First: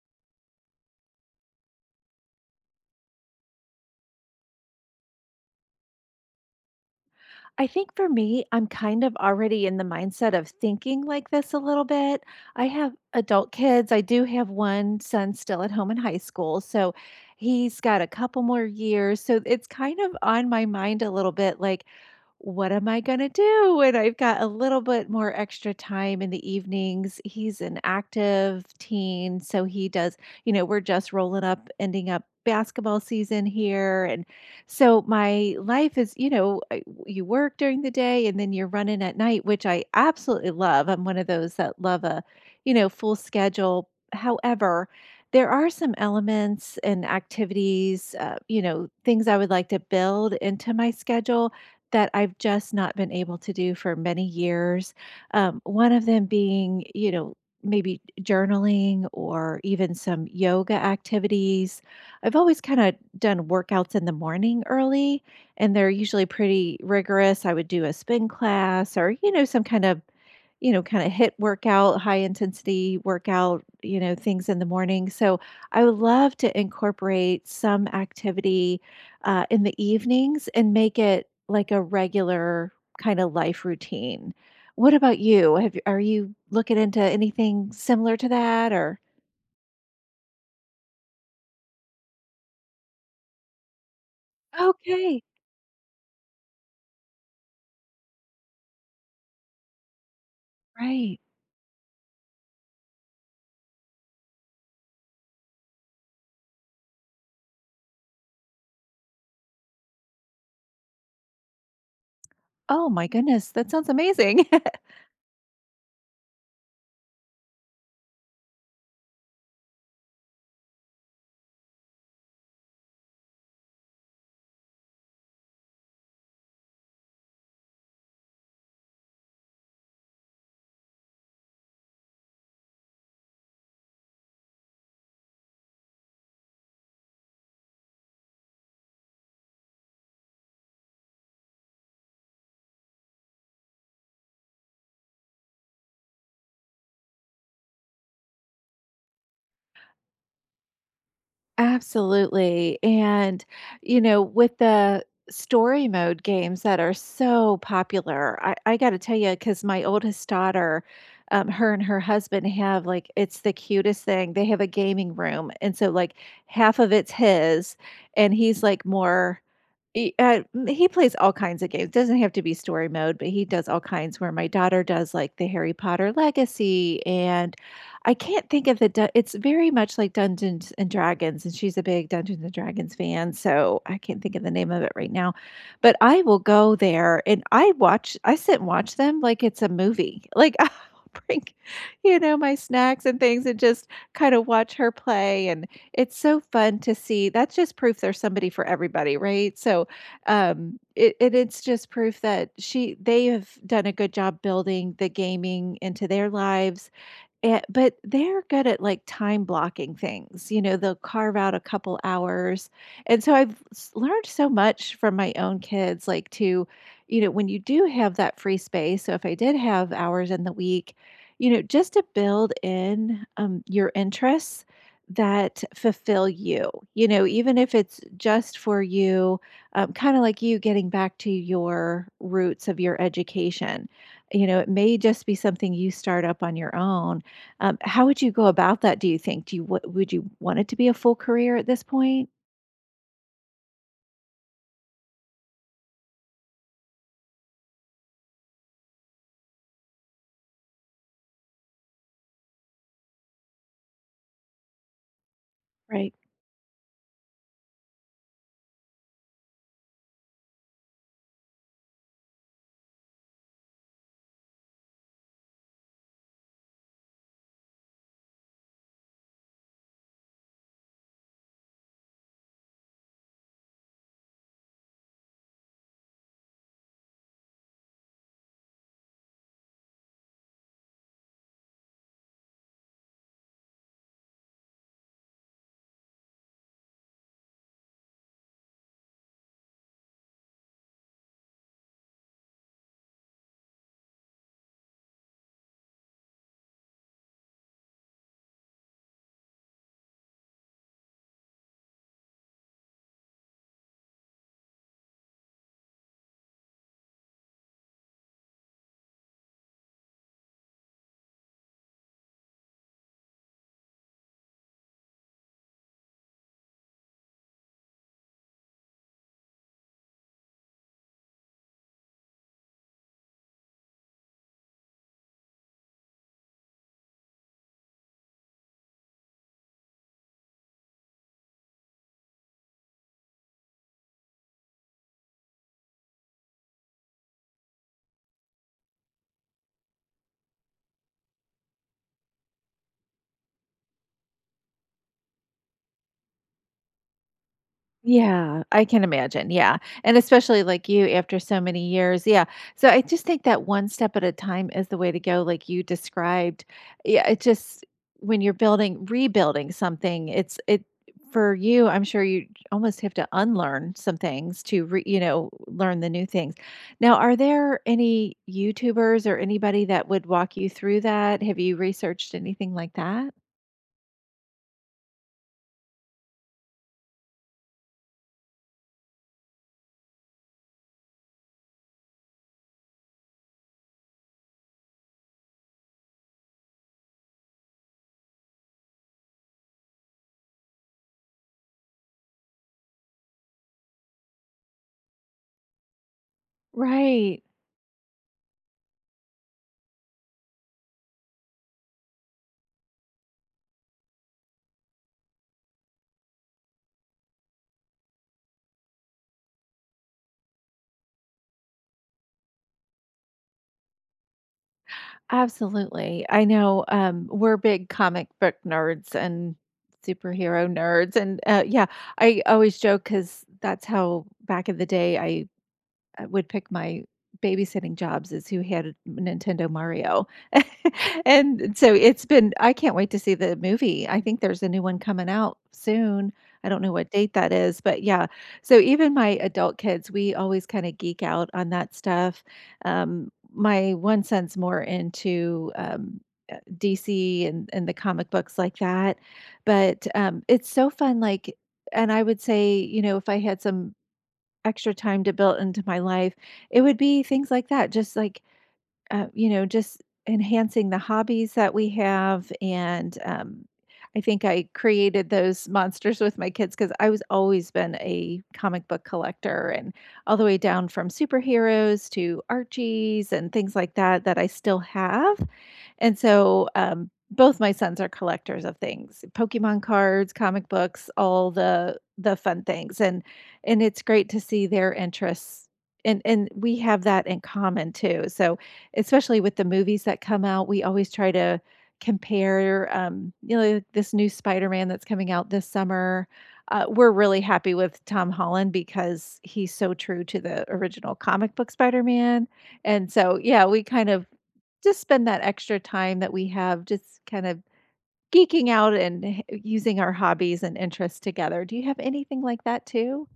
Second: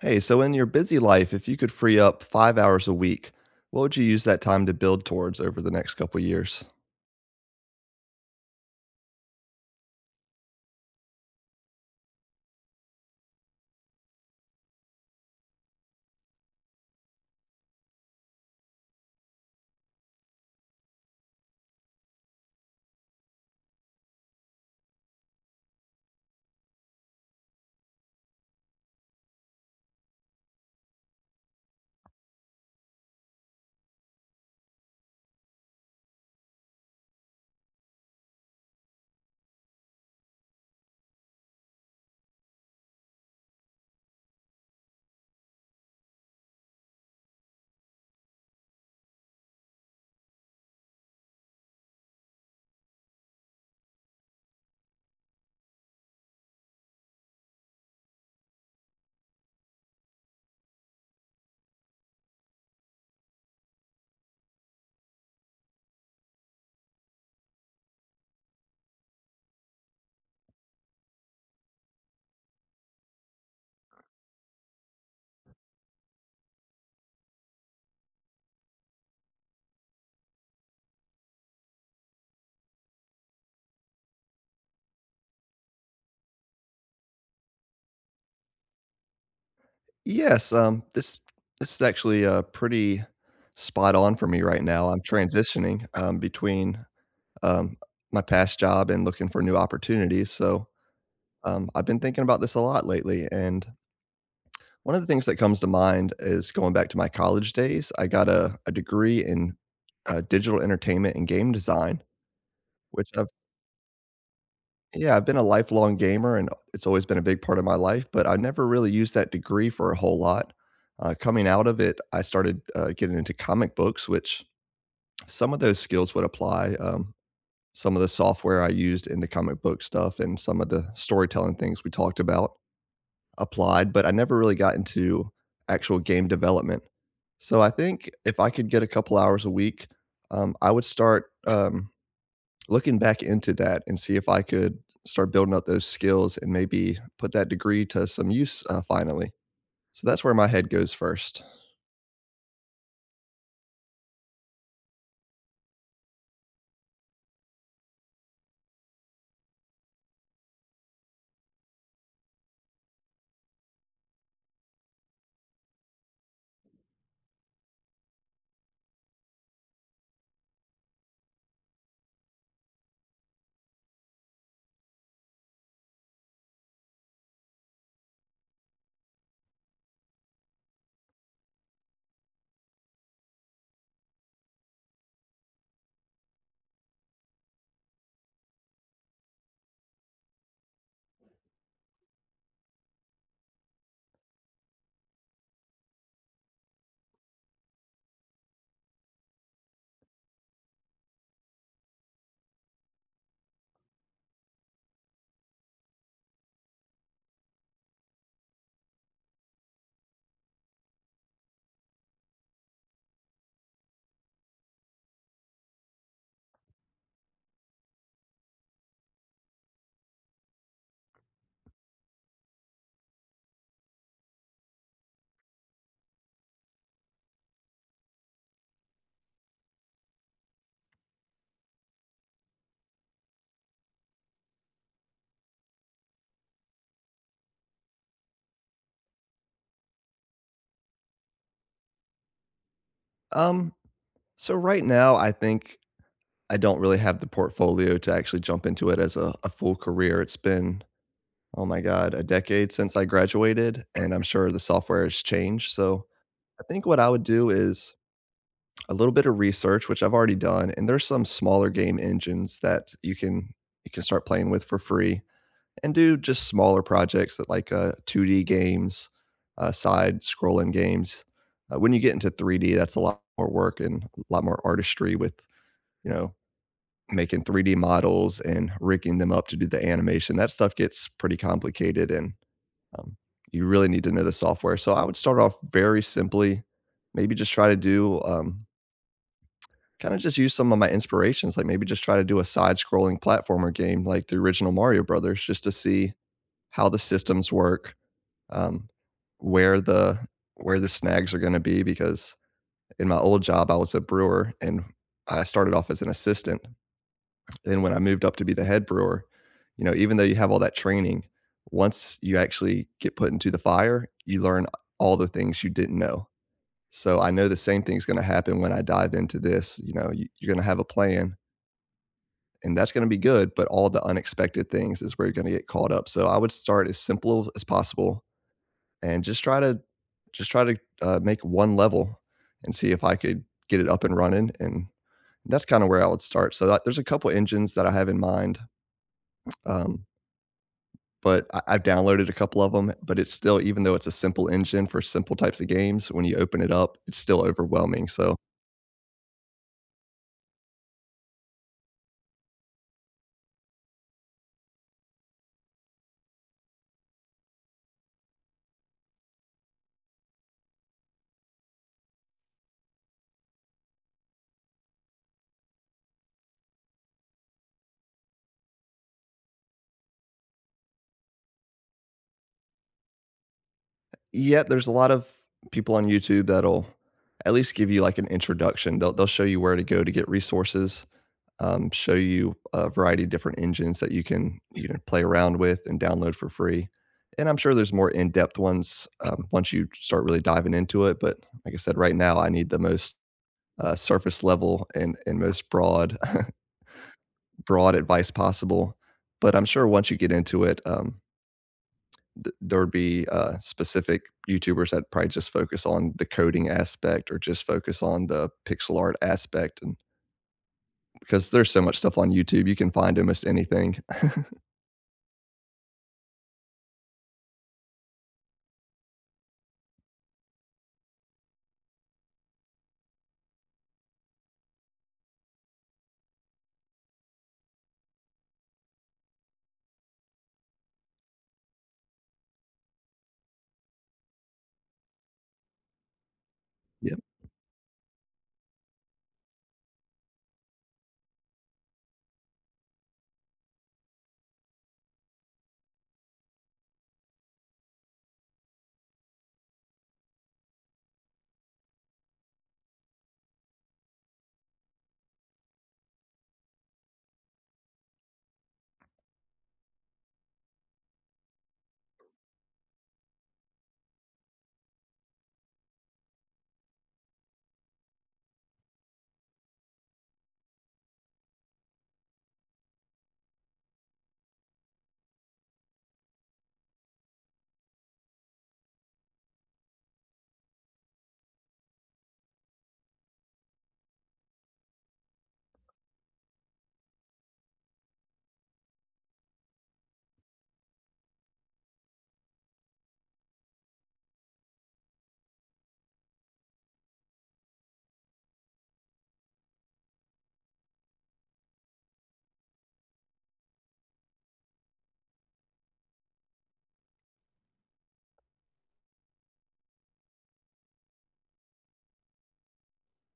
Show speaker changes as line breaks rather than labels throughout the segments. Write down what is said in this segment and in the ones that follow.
Hey, so in your busy life, if you could free up 5 hours a week, what would you use that time to build towards over the next couple years?
I think for me, I'm kind of already in the mindset of thinking like this a little bit. I have adult kids. I do have one son still at home in high school. So he's got a couple more years. So it's kind of on my mind a little bit like, what am I going to do when I've got a little bit more extra time in the evenings? He's an active teen. So he does, you know, we're just rolling up, ending up basketball season here. And so my life is, you know, you work during the day and then you're running at night, which I absolutely love. I'm one of those that love a, you know, full schedule. However, there are some elements and activities, you know, things I would like to build into my schedule that I've just not been able to do for many years. One of them being, you know, maybe journaling or even some yoga activities I've always kinda done workouts in the morning early, and they're usually pretty rigorous. I would do a spin class or, you know, some kind of, you know, kinda hit workout, high intensity workout, you know, things in the morning. So, I would love to incorporate some activity, in the evenings and make it like a regular kinda life routine. What about you? Have Are you looking into anything similar to that or
Yes, um, this this is actually pretty spot on for me right now. I'm
okay,
transitioning between um, my past job and looking for new opportunities.
right.
I've been thinking about this a lot lately. And one of the things that comes to mind is going back to my college days. I got a degree in digital entertainment and game design,
Oh my
which I've
goodness, that sounds amazing.
Yeah, I've been a lifelong gamer, and it's always been a big part of my life, but I never really used that degree for a whole lot. Coming out of it, I started getting into comic books, which some of those skills would apply. Some of the software I used in the comic book stuff and some of the storytelling things we talked about applied, but I never really got into actual game development. So I think if I could get a couple hours a week, I would start, looking back into that and see if I could start building up those skills and maybe put that degree to some use finally. So that's where my head goes first.
Absolutely. And, you know, with the story mode games that are so popular, I got to tell you, because my oldest daughter, her and her husband have like, it's the cutest thing. They have a gaming room. And so, like, half of it's his, and he's like he plays all kinds of games. Doesn't have to be story mode, but he does all kinds where my daughter does like the Harry Potter Legacy, and I can't think of the du it's very much like Dungeons & and Dragons, and she's a big Dungeons & and Dragons fan, so I can't think of the name of it right now, but I will go there and I sit and watch them like it's a movie. Like, I'll bring, you know, my snacks and things and just kinda watch her play, and it's so fun to see. That's just proof there's somebody for everybody, right? So, it and it's just proof that she they have done a good job building the gaming into their lives. Eh, but they're good at, like, time blocking things, you know, they'll carve out a couple hours, and so I've s learned so much from my own kids, like, to you know, when you do have that free space, so if I did have hours in the week, you know, just to build in, your interests that fulfill you, you know, even if it's just for you, kinda like you getting back to your roots of your education, you know, it may just be something you start up on your own. How would you go about that, do you think? Do you What would you want it to be a full career at this point?
Um, so right now, I think I don't really have the portfolio to actually jump into it as a full career. It's been, oh my God, a decade since I graduated, and I'm sure the software has changed. So
Right.
I think what I would do is a little bit of research, which I've already done, and there's some smaller game engines that you can start playing with for free and do just smaller projects that like 2D games, side scrolling games. When you get into 3D, that's a lot more work and a lot more artistry with, you know, making 3D models and rigging them up to do the animation. That stuff gets pretty complicated and um, you really need to know the software. So I would start off very simply, maybe just try to do kind of just use some of my inspirations, like maybe just try to do a side scrolling platformer game like the original Mario Brothers just to see how the systems work um, where the where the snags are going to be because in my old job I was a brewer and I started off as an assistant. Then when I moved up to be the head brewer, you know, even though you have all that training, once you actually get put into the fire, you learn all the things you didn't know. So I know the same thing's going to happen when I dive into this. You know, you're going to have a plan and that's going to be good, but all the unexpected things is where you're going to get caught up. So I would start as simple as possible and just try to make one level and see if I could get it up and running. And that's kind of where I would start. So that, there's a couple engines that I have in mind, um, but I've downloaded a couple of them. But it's still, even though it's a simple engine for simple types of games, when you open it up, it's still overwhelming. So
Yeah, I can imagine, yeah, and especially like you after so many years, yeah, so I just think that one step at a time is the way to go, like you described. Yeah, it just when you're building rebuilding something, it's it for you, I'm sure you almost have to unlearn some things to re you know, learn the new things. Now, are there any YouTubers or anybody that would walk you through that? Have you researched anything like that?
yeah, there's a lot of people on YouTube that'll at least give you like an introduction. They'll show you where to go to get resources. Um, show you a variety of different engines that you know play around with and download for free. And I'm sure there's more in-depth ones once you start really diving into it. But like I said, right now I need the most surface level and most broad
Right.
broad advice possible. But I'm sure once you get into it, there would be specific YouTubers that probably just focus on the coding aspect or just focus on the pixel art aspect, and because there's so much stuff on YouTube, you can find almost anything.
Absolutely. I know, we're big comic book nerds and superhero nerds, and, yeah, I always joke because that's how back in the day I would pick my babysitting jobs is who had Nintendo Mario. And so it's been I can't wait to see the movie. I think there's a new one coming out soon. I don't know what
Yeah.
date that is, but yeah. So even my adult kids, we always kind of geek out on that stuff. My one son's more into DC and the comic books like that. But it's so fun. Like, and I would say, you know, if I had some extra time to build into my life. It would be things like that, just like, you know, just enhancing the hobbies that we have. And I think I created those monsters with my kids because I was always been a comic book collector and all the way down from superheroes to Archies and things like that that I still have. And so, both my sons are collectors of things, Pokemon cards, comic books, all the fun things. And it's great to see their interests. And we have that in common too. So especially with the movies that come out, we always try to compare you know, like this new Spider-Man that's coming out this summer. We're really happy with Tom Holland because he's so true to the original comic book Spider-Man. And so, yeah, we kind of just spend that extra time that we have just kind of geeking out and h using our hobbies and interests together. Do you have anything like that too?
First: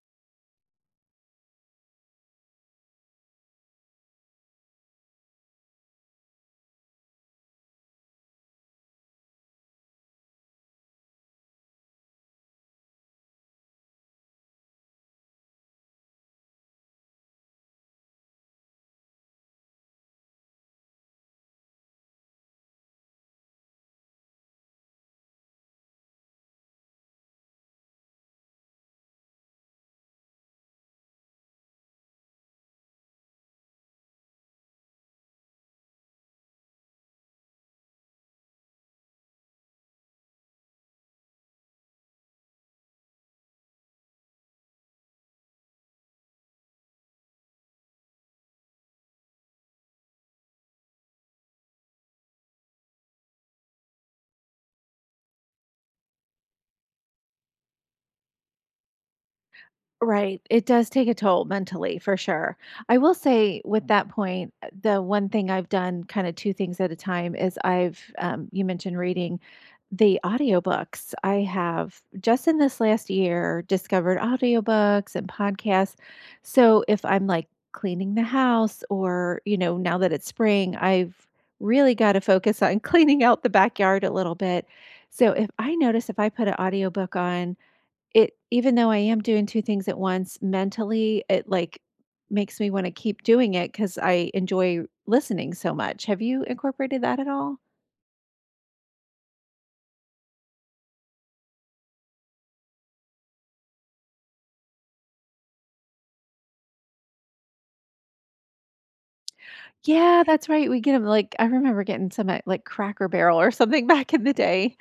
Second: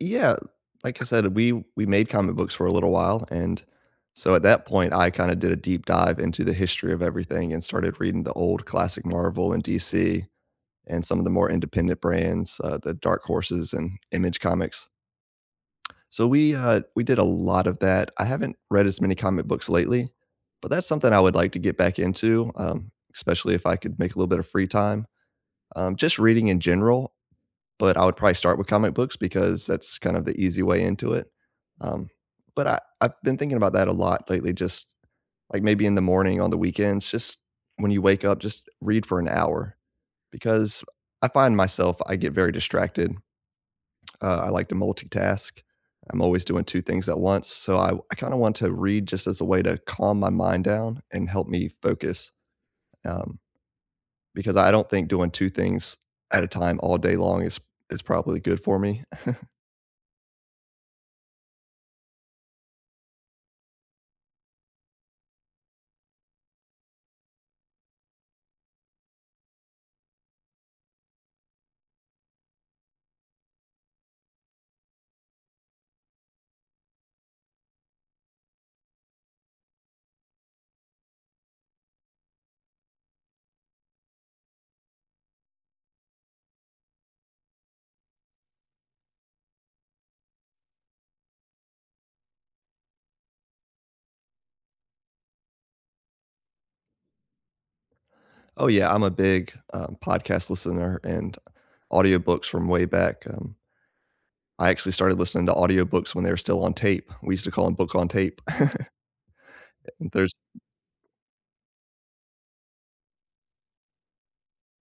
Yeah, like I said, we made comic books for a little while, and so at that point, I kinda did a deep dive into the history of everything and started reading the old classic Marvel and DC and some of the more independent brands, the Dark Horses and Image Comics. So we did a lot of that. I haven't read as many comic books lately, but that's something I would like to get back into, especially if I could make a little bit of free time. Just reading in general, but I would probably start with comic books because that's kind of the easy way into it. Um, but I've been thinking about that a lot lately, just like maybe in the morning on the weekends, just when you wake up, just read for an hour because I find myself, I get very distracted. I like to multitask. I'm always doing two things at once. So I kind of want to read just as a way to calm my mind down and help me focus um, because I don't think doing two things at a time all day long is probably good for me.
Right. It does take a toll mentally for sure. I will say with that point, the one thing I've done kind of two things at a time is I've you mentioned reading the audiobooks. I have just in this last year discovered audiobooks and podcasts. So if I'm like cleaning the house or, you know, now that it's spring, I've really got to focus on cleaning out the backyard a little bit. So if I notice if I put an audiobook on it even though I am doing 2 things at once, mentally, it, like, makes me wanna keep doing it because I enjoy listening so much. Have you incorporated that at all?
Oh yeah, I'm a big podcast listener and audiobooks from way back. I actually started listening to audiobooks when they were still on tape. We used to call them book on tape. And
Yeah,
there's
that's right, we get them like I remember getting some at, like, Cracker Barrel or something back in the day.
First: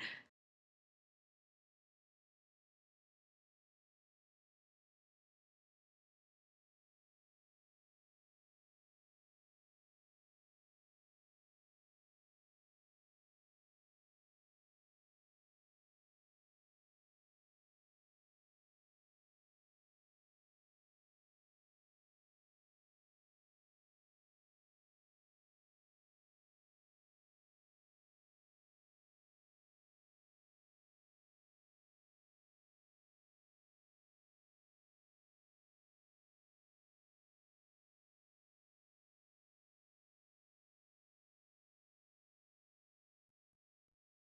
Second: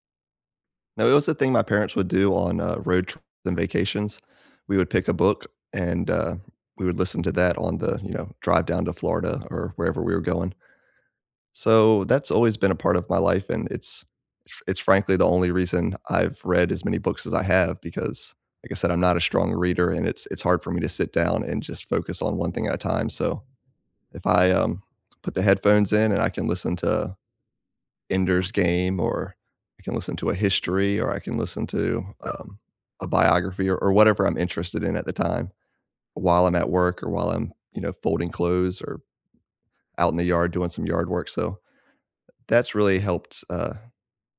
No, it was the thing my parents would do on road trips and vacations. We would pick a book and we would listen to that on the, you know, drive down to Florida or wherever we were going. So that's always been a part of my life, and it's frankly the only reason I've read as many books as I have because, like I said, I'm not a strong reader, and it's hard for me to sit down and just focus on one thing at a time. So if I put the headphones in and I can listen to Ender's Game, or I can listen to a history, or I can listen to a biography, or whatever I'm interested in at the time, while I'm at work or while I'm, you know, folding clothes or out in the yard doing some yard work. So that's really helped.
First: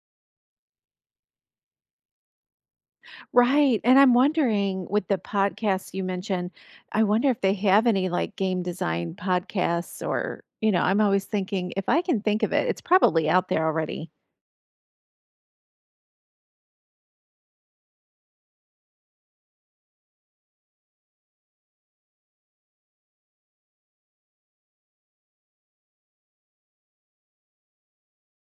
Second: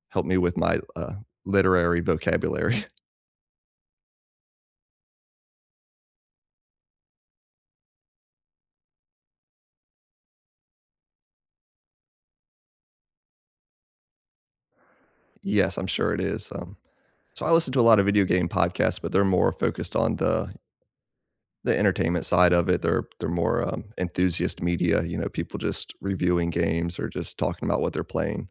Helped me with my literary vocabulary.
Right, and I'm wondering with the podcasts you mentioned, I wonder if they have any, like, game design podcasts or you know, I'm always thinking, if I can think of it, it's probably out there already.
Yes, I'm sure it is, so I listen to a lot of video game podcasts, but they're more focused on the entertainment side of it. They're more, enthusiast media, you know, people just reviewing games or just talking about what they're playing.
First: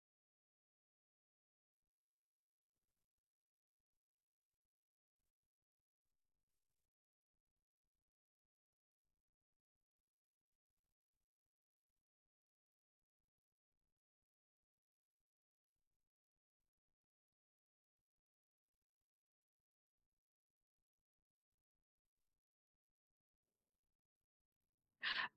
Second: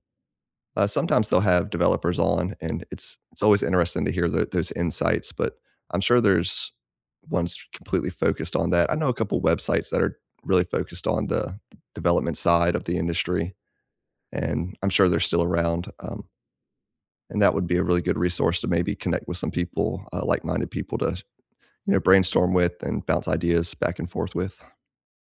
Sometimes they'll have developers on, and it's always interesting to hear those insights, but I'm sure there's ones completely focused on that. I know a couple websites that are really focused on the development side of the industry, and I'm sure they're still around. And that would be a really good resource to maybe connect with some people, like-minded people to, you know, brainstorm with and bounce ideas back and forth with.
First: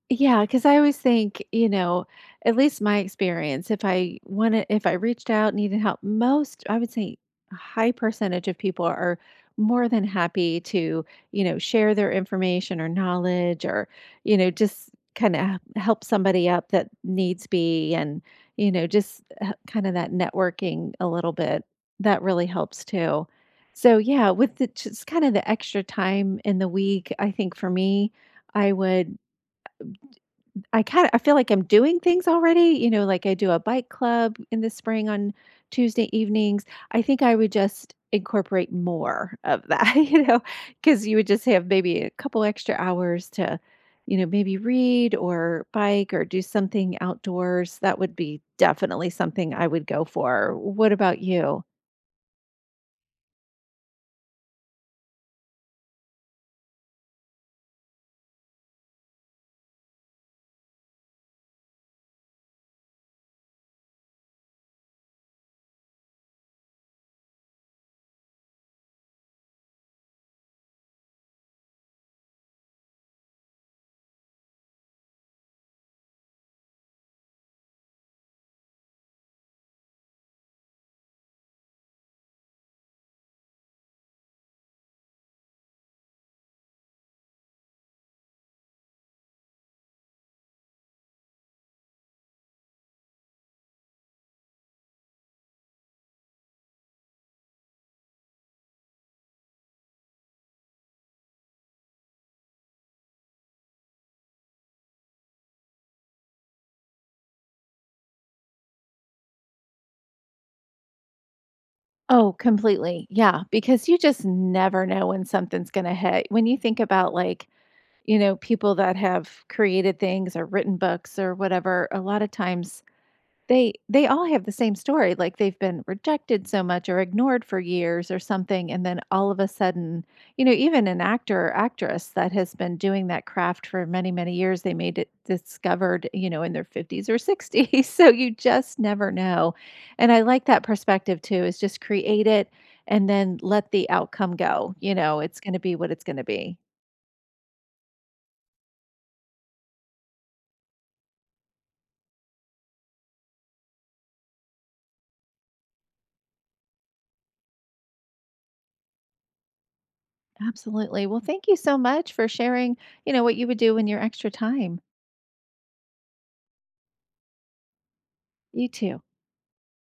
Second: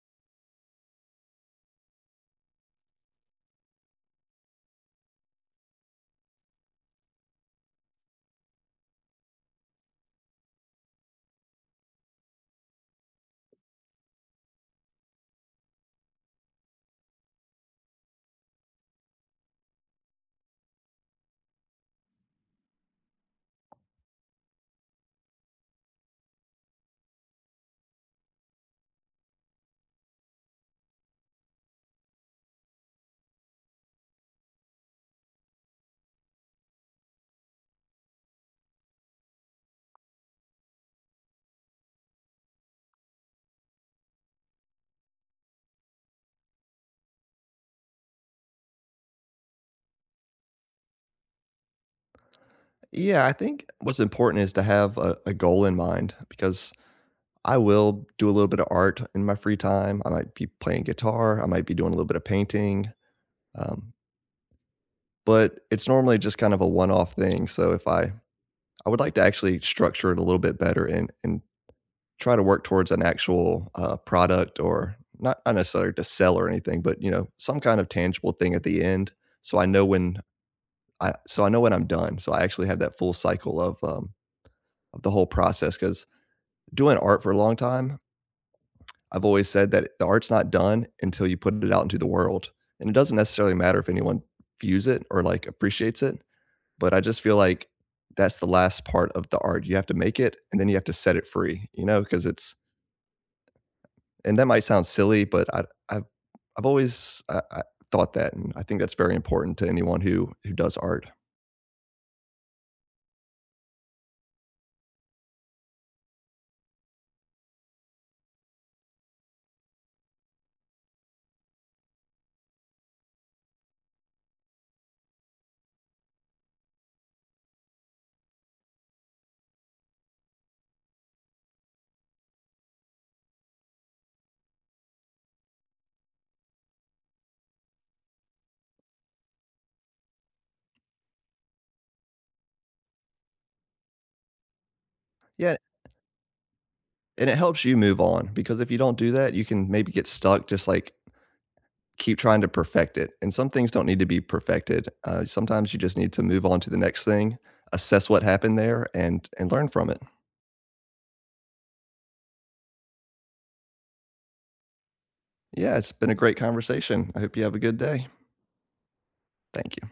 Yeah, because I always think, you know, at least my experience, if I wanted, if I reached out, needed help, most I would say a high percentage of people are more than happy to, you know, share their information or knowledge or, you know, just kinda help somebody up that needs be and, you know, just kinda that networking a little bit. That really helps too. So, yeah, with the just kinda the extra time in the week, I think for me, I would I kinda I feel like I'm doing things already, you know, like I do a bike club in the spring on Tuesday evenings. I think I would just incorporate more of that, you know, because you would just have maybe a couple extra hours to, you know, maybe read or bike or do something outdoors. That would be definitely something I would go for. What about you?
Yeah, I think what's important is to have a goal in mind because I will do a little bit of art in my free time. I might be playing guitar. I might be doing a little bit of painting. Um, but it's normally just kind of a one-off thing. So if I I would like to actually structure it a little bit better and try to work towards an actual product, or not, not necessarily to sell or anything, but you know, some kind of tangible thing at the end. So I know when I so I know when I'm done. So I actually have that full cycle of the whole process because doing art for a long time, I've always said that the art's not done until you put it out into the world, and it doesn't necessarily matter if anyone views it or like appreciates it. But I just feel like that's the last part of the art. You have to make it, and then you have to set it free. You know, because it's and that might sound silly, but I, I've I've always I thought that, and I think that's very important to anyone who does art.
Oh, completely. Yeah, because you just never know when something's gonna hit. When you think about like you know, people that have created things or written books or whatever, a lot of times they all have the same story. Like they've been rejected so much or ignored for years or something, and then all of a sudden, you know, even an actor or actress that has been doing that craft for many, many years, they made it discovered, you know, in their 50s or 60s. So you just never know. And I like that perspective too, is just create it and then let the outcome go. You know, it's
Yeah,
gonna be what it's gonna be.
and it helps you move on because if you don't do that, you can maybe get stuck. Just like keep trying to perfect it, and some things don't need to be perfected. Sometimes you just need to move on to the next thing, assess what happened there, and learn from it.
Absolutely. Well, thank you so much for sharing, you know, what you would do in your extra time.
Yeah, it's been a great conversation. I hope you have a good day.
You too.
Thank you.